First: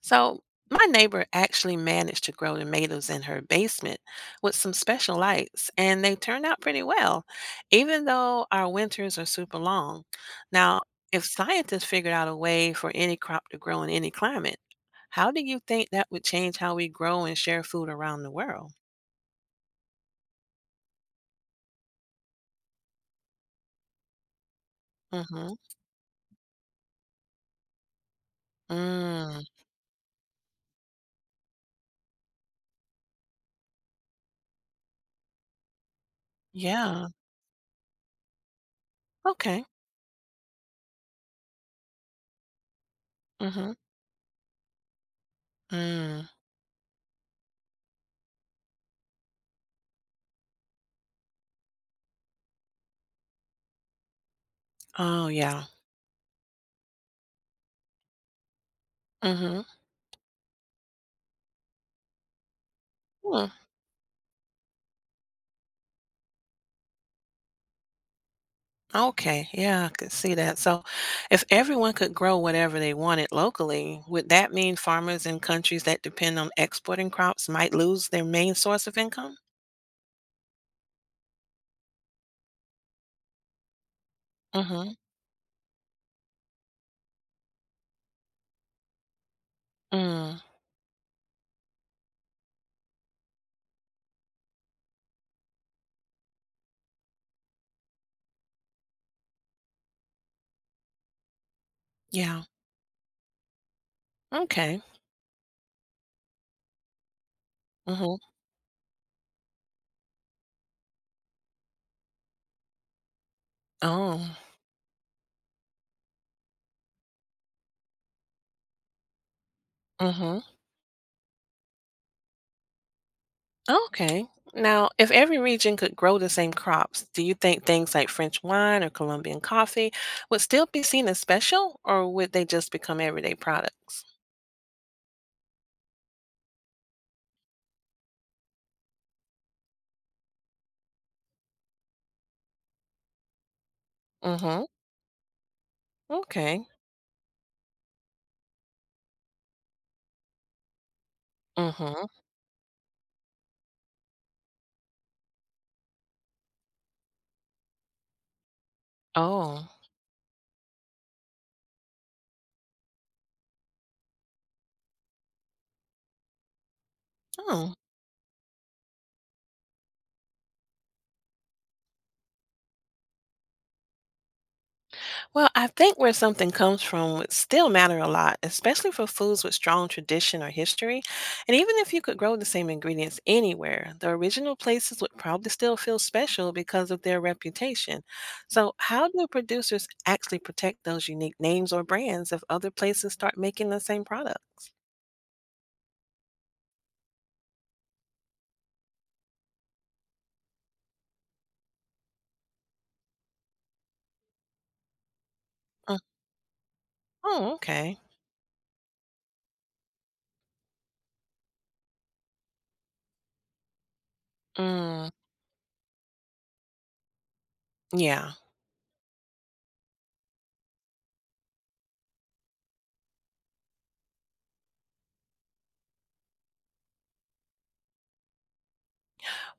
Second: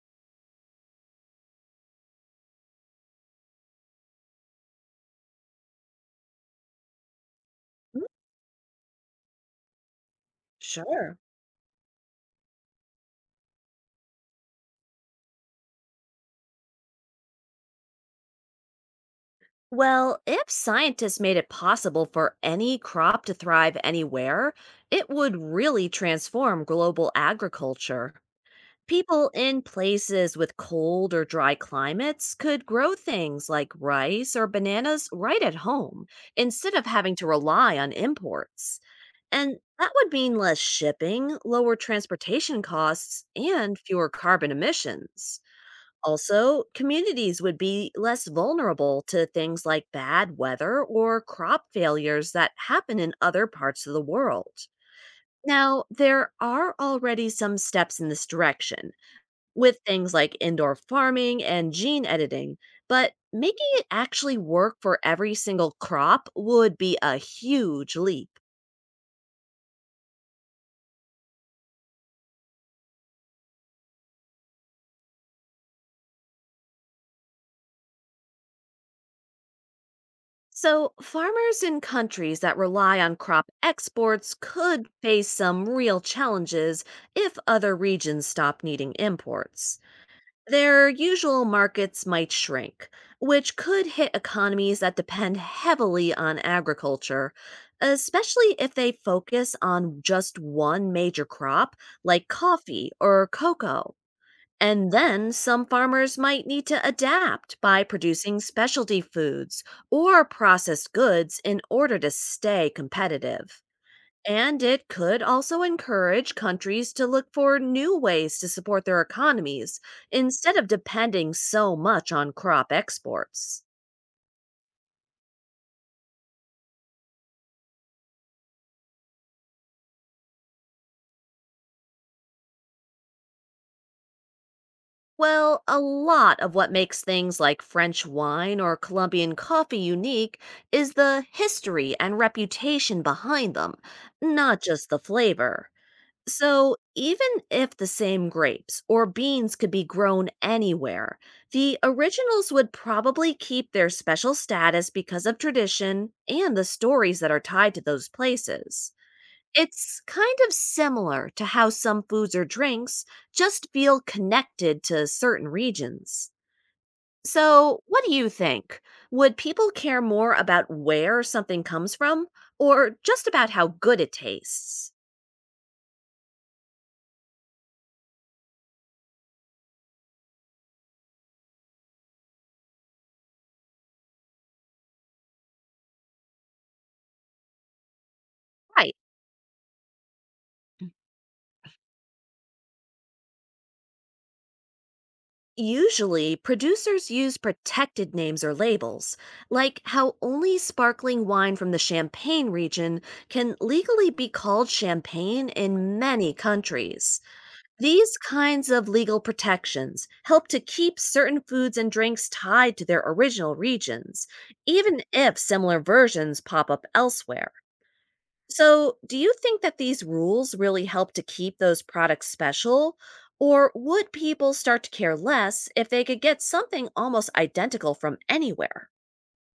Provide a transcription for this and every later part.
So, my neighbor actually managed to grow tomatoes in her basement with some special lights, and they turned out pretty well, Mm. even though our winters are super long. Now, Sure. if scientists figured out a way for any crop to grow in any climate, how do you think that would change how we grow and share food around the world? Well, if scientists made it possible for any crop to thrive anywhere, it would Mm-hmm. really transform global agriculture. People Mm. in places with cold or dry climates could grow things like rice or bananas right at home instead of Yeah. having to rely on imports. And Okay. that would mean less shipping, lower transportation costs, Mm-hmm. and fewer carbon emissions. Mm. Also, communities would be less vulnerable to things like bad weather or crop failures that happen in other parts of the world. Oh, yeah. Now, there are already some steps in this direction Mm-hmm. with things like indoor farming and gene editing, but Hmm. making it actually work for every single crop would be a huge leap. Okay, yeah, I could see that. So, if everyone could grow whatever they wanted locally, would that mean farmers in countries that depend on exporting crops might lose their main source of income? So, farmers in countries that rely on crop exports could Mm-hmm. face some real challenges if other regions stop needing imports. Mm, Their usual markets might shrink, which could hit economies that depend heavily on agriculture, especially if they focus on just one major crop like yeah. coffee or cocoa. Okay. And then some farmers might need to adapt by Mm-hmm. producing specialty foods or processed goods in order to stay competitive. Oh. And it could also encourage countries to look for new ways to support their economies Mm-hmm. instead of depending so much on crop exports. Okay. Now, if every region could grow the same crops, do you think things like French wine or Colombian coffee would still be seen as special, or would they just become everyday products? Well, a lot of what makes things like French wine or Colombian coffee unique is the history and reputation behind them, not Mm-hmm. just the flavor. Okay. So, even if the same grapes or beans could be grown anywhere, the Mm-hmm. originals would probably keep their special status because of tradition and the stories that are tied to those places. Oh. It's kind of similar to how some foods or drinks just feel connected to certain regions. Oh. So, what do you think? Would people care more about where something comes from or just about how good it tastes? Well, I think where something comes from would still matter a lot, especially for foods with strong tradition or history. And even if you could grow the same ingredients anywhere, the original places would probably still feel special because of their reputation. So, Right. how do producers actually protect those unique names or brands if other places start making the same products? Usually, producers use protected names or labels, like how only sparkling wine from the Champagne region can legally be called champagne Mm. in many countries. Oh, okay. These kinds of legal protections help to keep certain foods and drinks tied to their original regions, even Mm, if similar versions pop up elsewhere. yeah. So, do you think that these rules really help to keep those products special? Or would people start to care less if they could get something almost identical from anywhere?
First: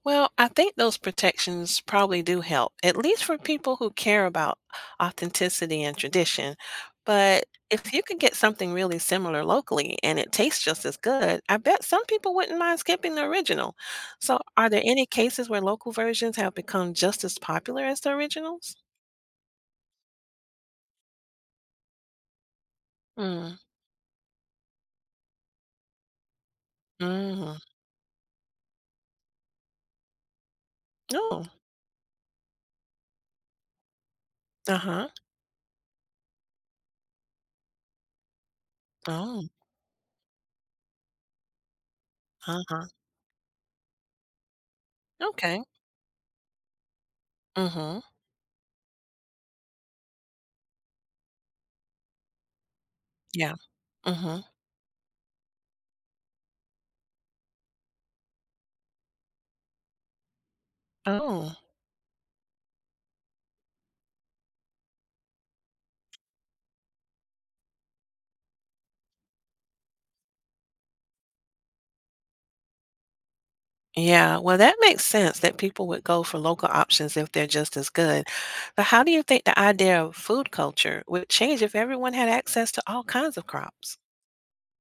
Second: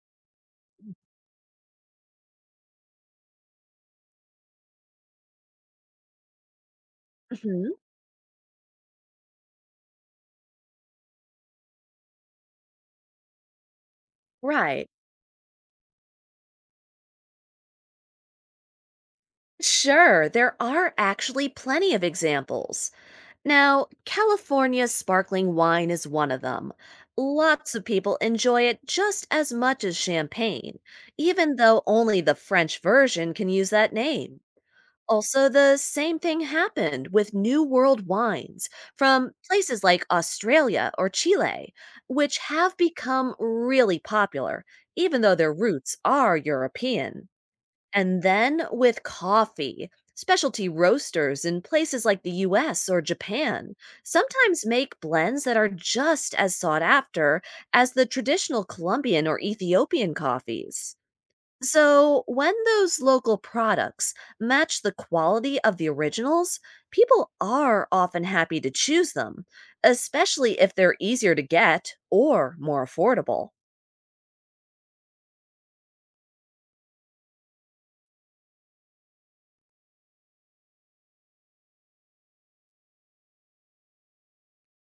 Well, I think those protections probably do help, at least for people who care about authenticity and tradition. But Hmm. if you could get something really similar locally and it tastes just as good, I bet some people wouldn't mind skipping the original. So, are there Right. any cases where local versions have become just as popular as the originals? Sure, there are actually plenty of examples. Mm. Now, California's sparkling wine is one of them. Mm. Lots of people enjoy it just as much as champagne, Oh. even though only the French version can use that name. Uh huh. Also, the same thing happened with New World wines from Oh. places like Australia or Chile, which Uh have huh. become really popular, even though their Okay. roots are European. Mm hmm. And then with coffee, specialty roasters in places like the US or Yeah. Japan Mm hmm. sometimes make blends that are just as sought after as the traditional Colombian or Ethiopian coffees. Oh. So, when those local products match the quality of the originals, people are often happy to choose them, especially if they're easier to get or more affordable. Yeah, well, that makes sense that people would go for local options if they're just as good. But how do you think the idea of food culture would change if everyone had access to all kinds of crops?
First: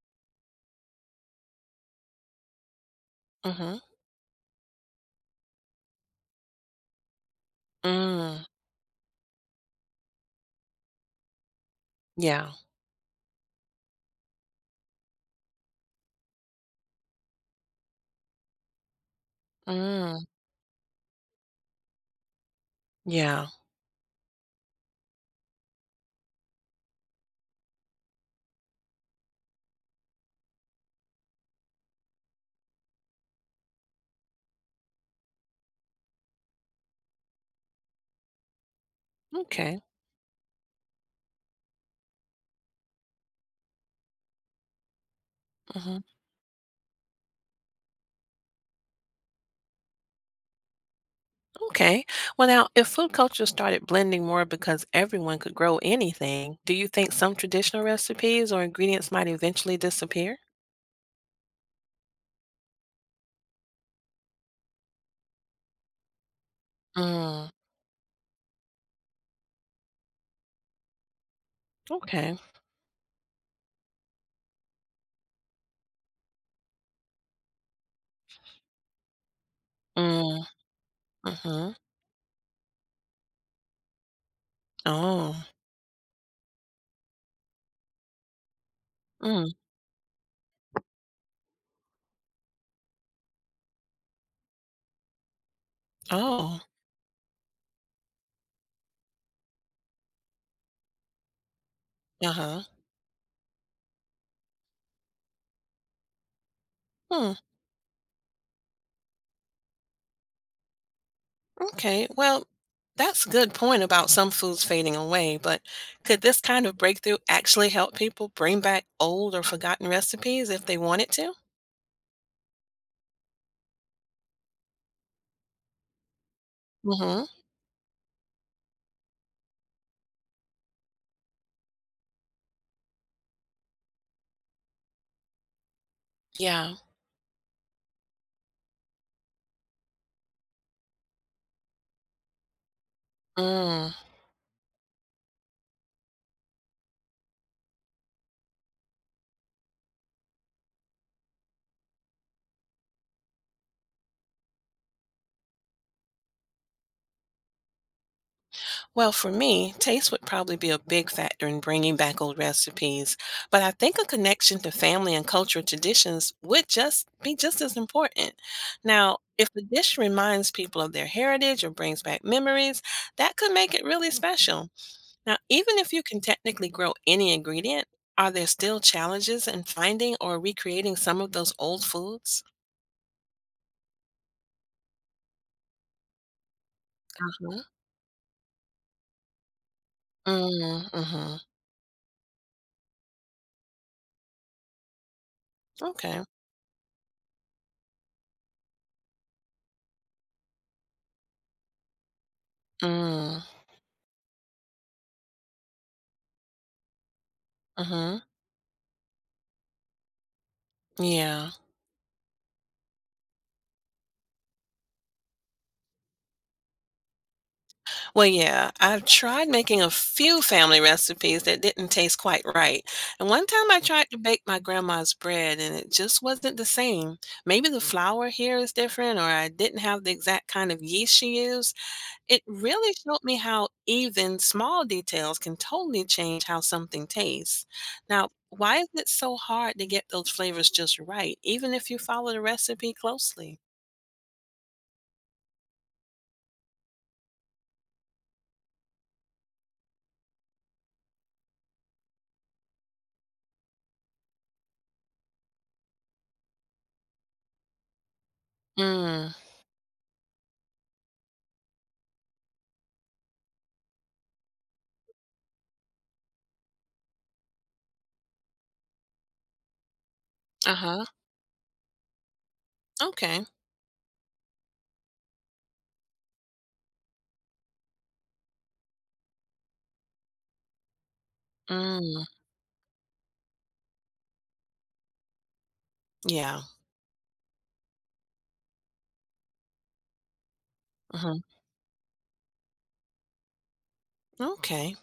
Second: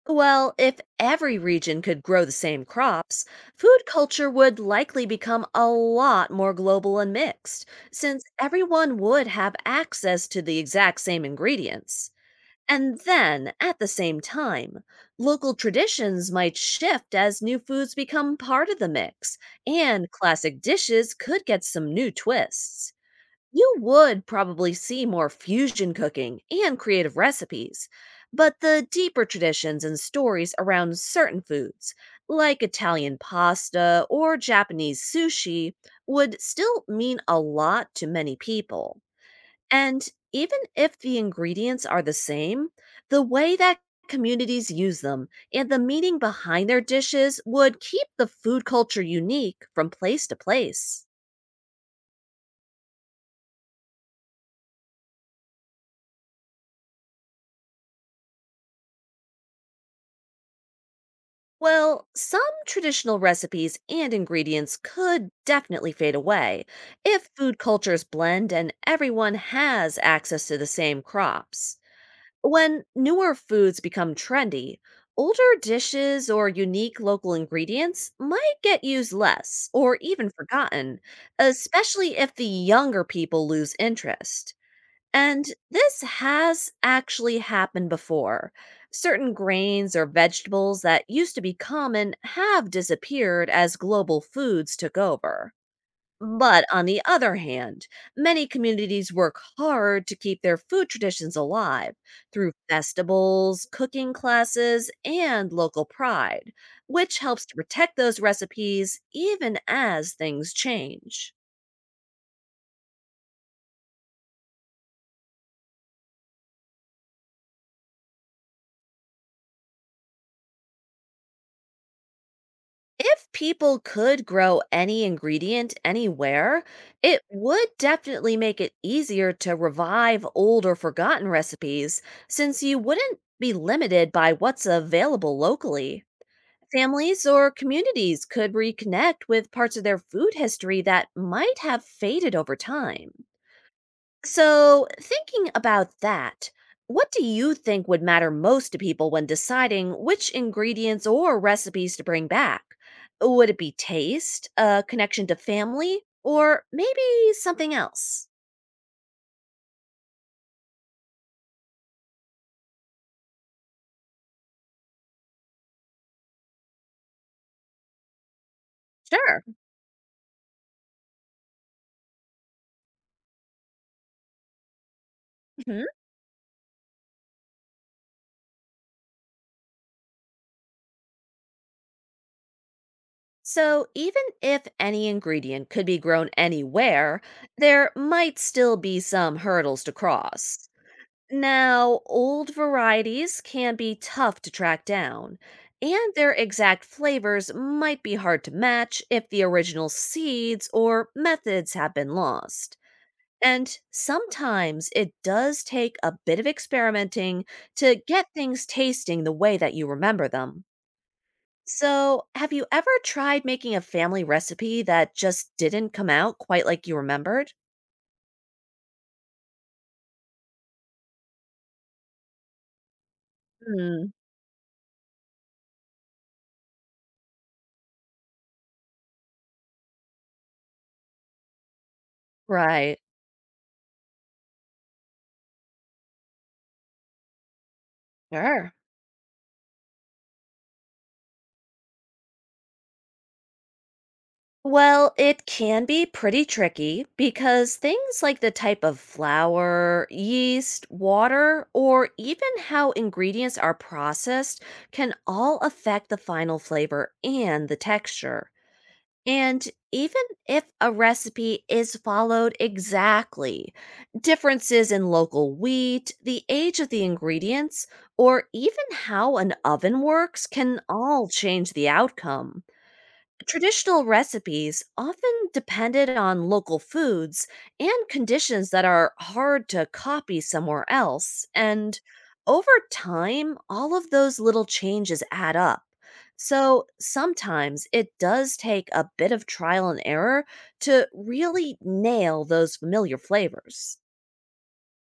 Well, if every region could grow the same crops, Mm-hmm. food culture would likely become a lot more global and mixed, since Mm, everyone would have access to the exact same ingredients. yeah. And then, at the same time, local traditions might shift as new foods become part of the mix, and Mm, classic dishes could get some new twists. yeah. You would probably see more fusion cooking and creative recipes, but the deeper traditions and stories around certain foods, like Italian pasta or Japanese sushi, would still mean a lot to many people. Okay. And even if the ingredients are the same, the way that communities use them and the Hmm. meaning behind their dishes would keep the food culture unique from place to place. Okay. Well, now, if food culture started blending more because everyone could grow anything, do you think some traditional recipes or ingredients might eventually disappear? Well, some traditional recipes and ingredients could definitely fade away if Mm, food cultures blend and everyone has access to the same crops. okay. When newer foods become trendy, older dishes or unique local ingredients might get used less or even Mm, forgotten, mm-hmm. especially if the younger people lose interest. Oh. And this has actually happened before. Certain Mm, grains or vegetables that used to be common have disappeared as global foods took over. oh. But on the other hand, many communities work hard to keep their food traditions alive through Uh-huh. festivals, cooking classes, and local pride, which Hmm. helps to protect those recipes even as things change. Okay, well, that's a good point about some foods fading away, but could this kind of breakthrough actually help people bring back old or forgotten recipes if they wanted to? If people could grow any ingredient anywhere, it Mm-hmm. would definitely make it easier to revive old or forgotten recipes since you wouldn't be limited by what's available locally. Yeah. Families or communities could reconnect with parts of their food history that might have faded over time. Mm. So, thinking about that, what do you think would matter most to people when deciding which ingredients or recipes to bring back? Would it be taste, a connection to family, or maybe something else? Well, for me, taste would probably be a big factor in bringing back old recipes, but I think a connection to family and cultural traditions would just be just as important. Now, Sure. if the dish reminds people of their heritage or brings back memories, that could make it really special. Now, even Mhm. if you can technically grow any ingredient, are there still challenges in finding or recreating some of those old foods? So, even if any ingredient could be grown anywhere, Uh-huh. there might still be some hurdles to Mm, cross. mm-hmm. Now, old varieties can be tough to track down, and Okay. their exact flavors might be hard to match if the original seeds or methods have been lost. Mm, And sometimes it does take a bit of experimenting to mm-hmm. get things tasting the way that you remember them. Yeah. So, have you ever tried making a family recipe that just didn't come out quite like you remembered? Well, yeah, I've tried making a few family recipes that didn't taste quite right. And one time I tried Hmm. to bake my grandma's bread and it just wasn't the same. Maybe the flour here is different, or I didn't have the exact kind of yeast she used. It really Right. showed me how even small details can totally change how something tastes. Now, Sure. why is it so hard to get those flavors just right, even if you follow the recipe closely? Well, it can be pretty tricky because things like the type of flour, yeast, water, or even how ingredients are processed can all affect the final flavor and the texture. Mm. And even if a recipe is followed exactly, differences in local wheat, the age of the ingredients, or even how an oven works Uh can huh. all change the outcome. Okay. Traditional recipes often depended on local foods and conditions that are hard to copy somewhere else. And Mm. over time, all of those little changes add up. Yeah. So sometimes it does take a bit of trial and error to Uh-huh. really nail those familiar flavors. Okay.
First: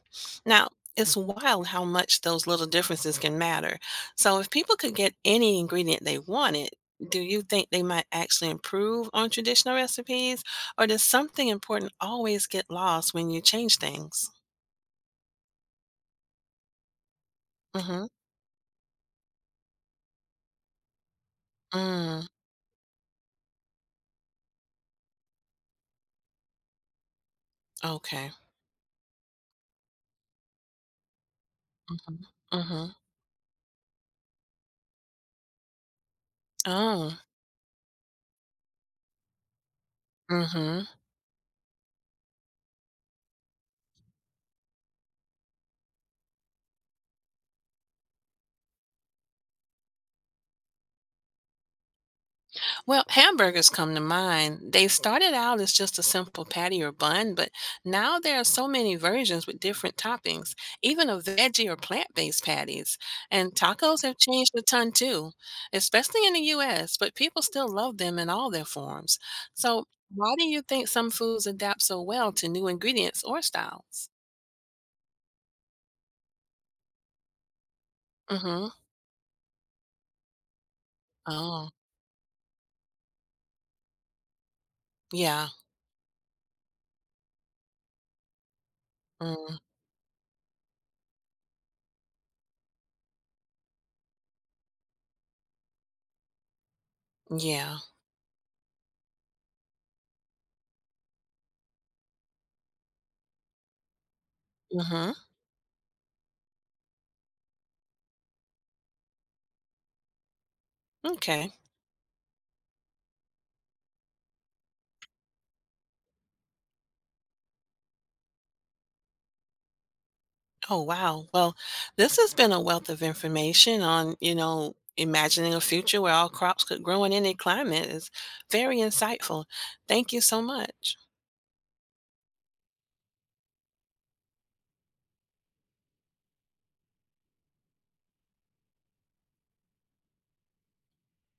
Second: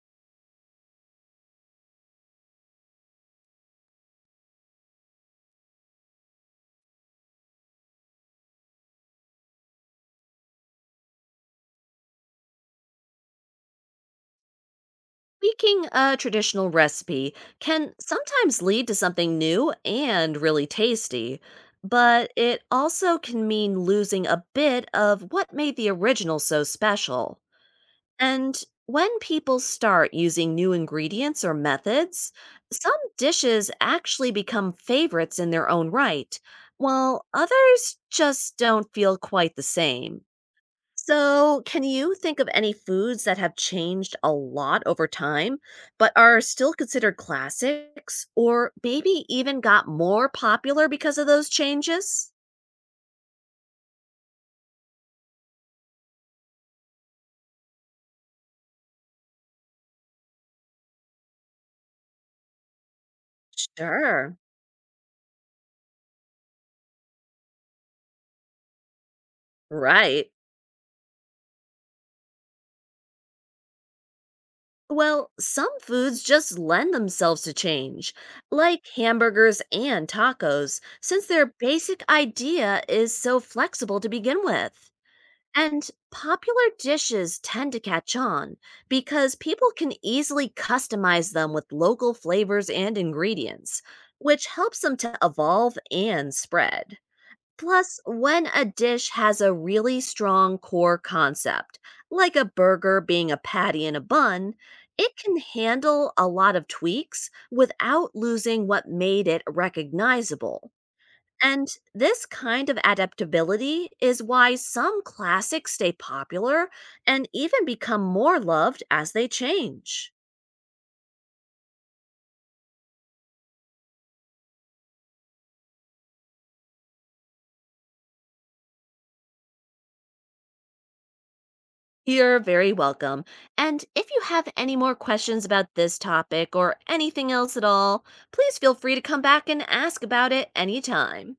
Now, it's wild how much those little differences can matter. So, if people could get any ingredient they wanted, do you think they might actually improve on traditional recipes? Or does something important always get lost when you change things? Tweaking a traditional recipe can Mm-hmm. sometimes lead to something new and really tasty, Mm, but it also can mean losing a bit of what made the original so special. okay. And when people start using new ingredients or Mm-hmm. methods, Mm-hmm. some dishes actually become favorites in their own right, Oh. while others just don't feel quite the same. Mm-hmm. So, can you think of any foods that have changed a lot over time, but are still considered classics, or maybe even got more popular because of those changes? Well, hamburgers come to mind. They started out as just a simple patty or bun, but now there are so many versions with different toppings, even of veggie or plant-based patties. And tacos have Sure, changed a ton too, especially in the US, but people still love them in all their forms. So, right. why do you think some foods adapt so well to new ingredients or styles? Well, some foods just lend themselves to change, Mhm. like hamburgers and tacos, since their Oh, basic idea is so flexible to begin with. yeah. And popular dishes tend to catch on because Mm, people can easily customize them with local flavors and ingredients, which helps them to evolve and spread. yeah. Plus, when a dish has a really strong core concept, like a burger being a patty in a bun, Mhm. it can handle a lot of tweaks without losing what made it recognizable. Okay. And this kind of adaptability is why some classics stay popular and even become more loved as they change. Oh, wow. Well, this has been a wealth of information on imagining a future where all crops could grow in any climate is very insightful. Thank you so much. You're very welcome. And if you have any more questions about this topic or anything else at all, please feel free to come back and ask about it anytime.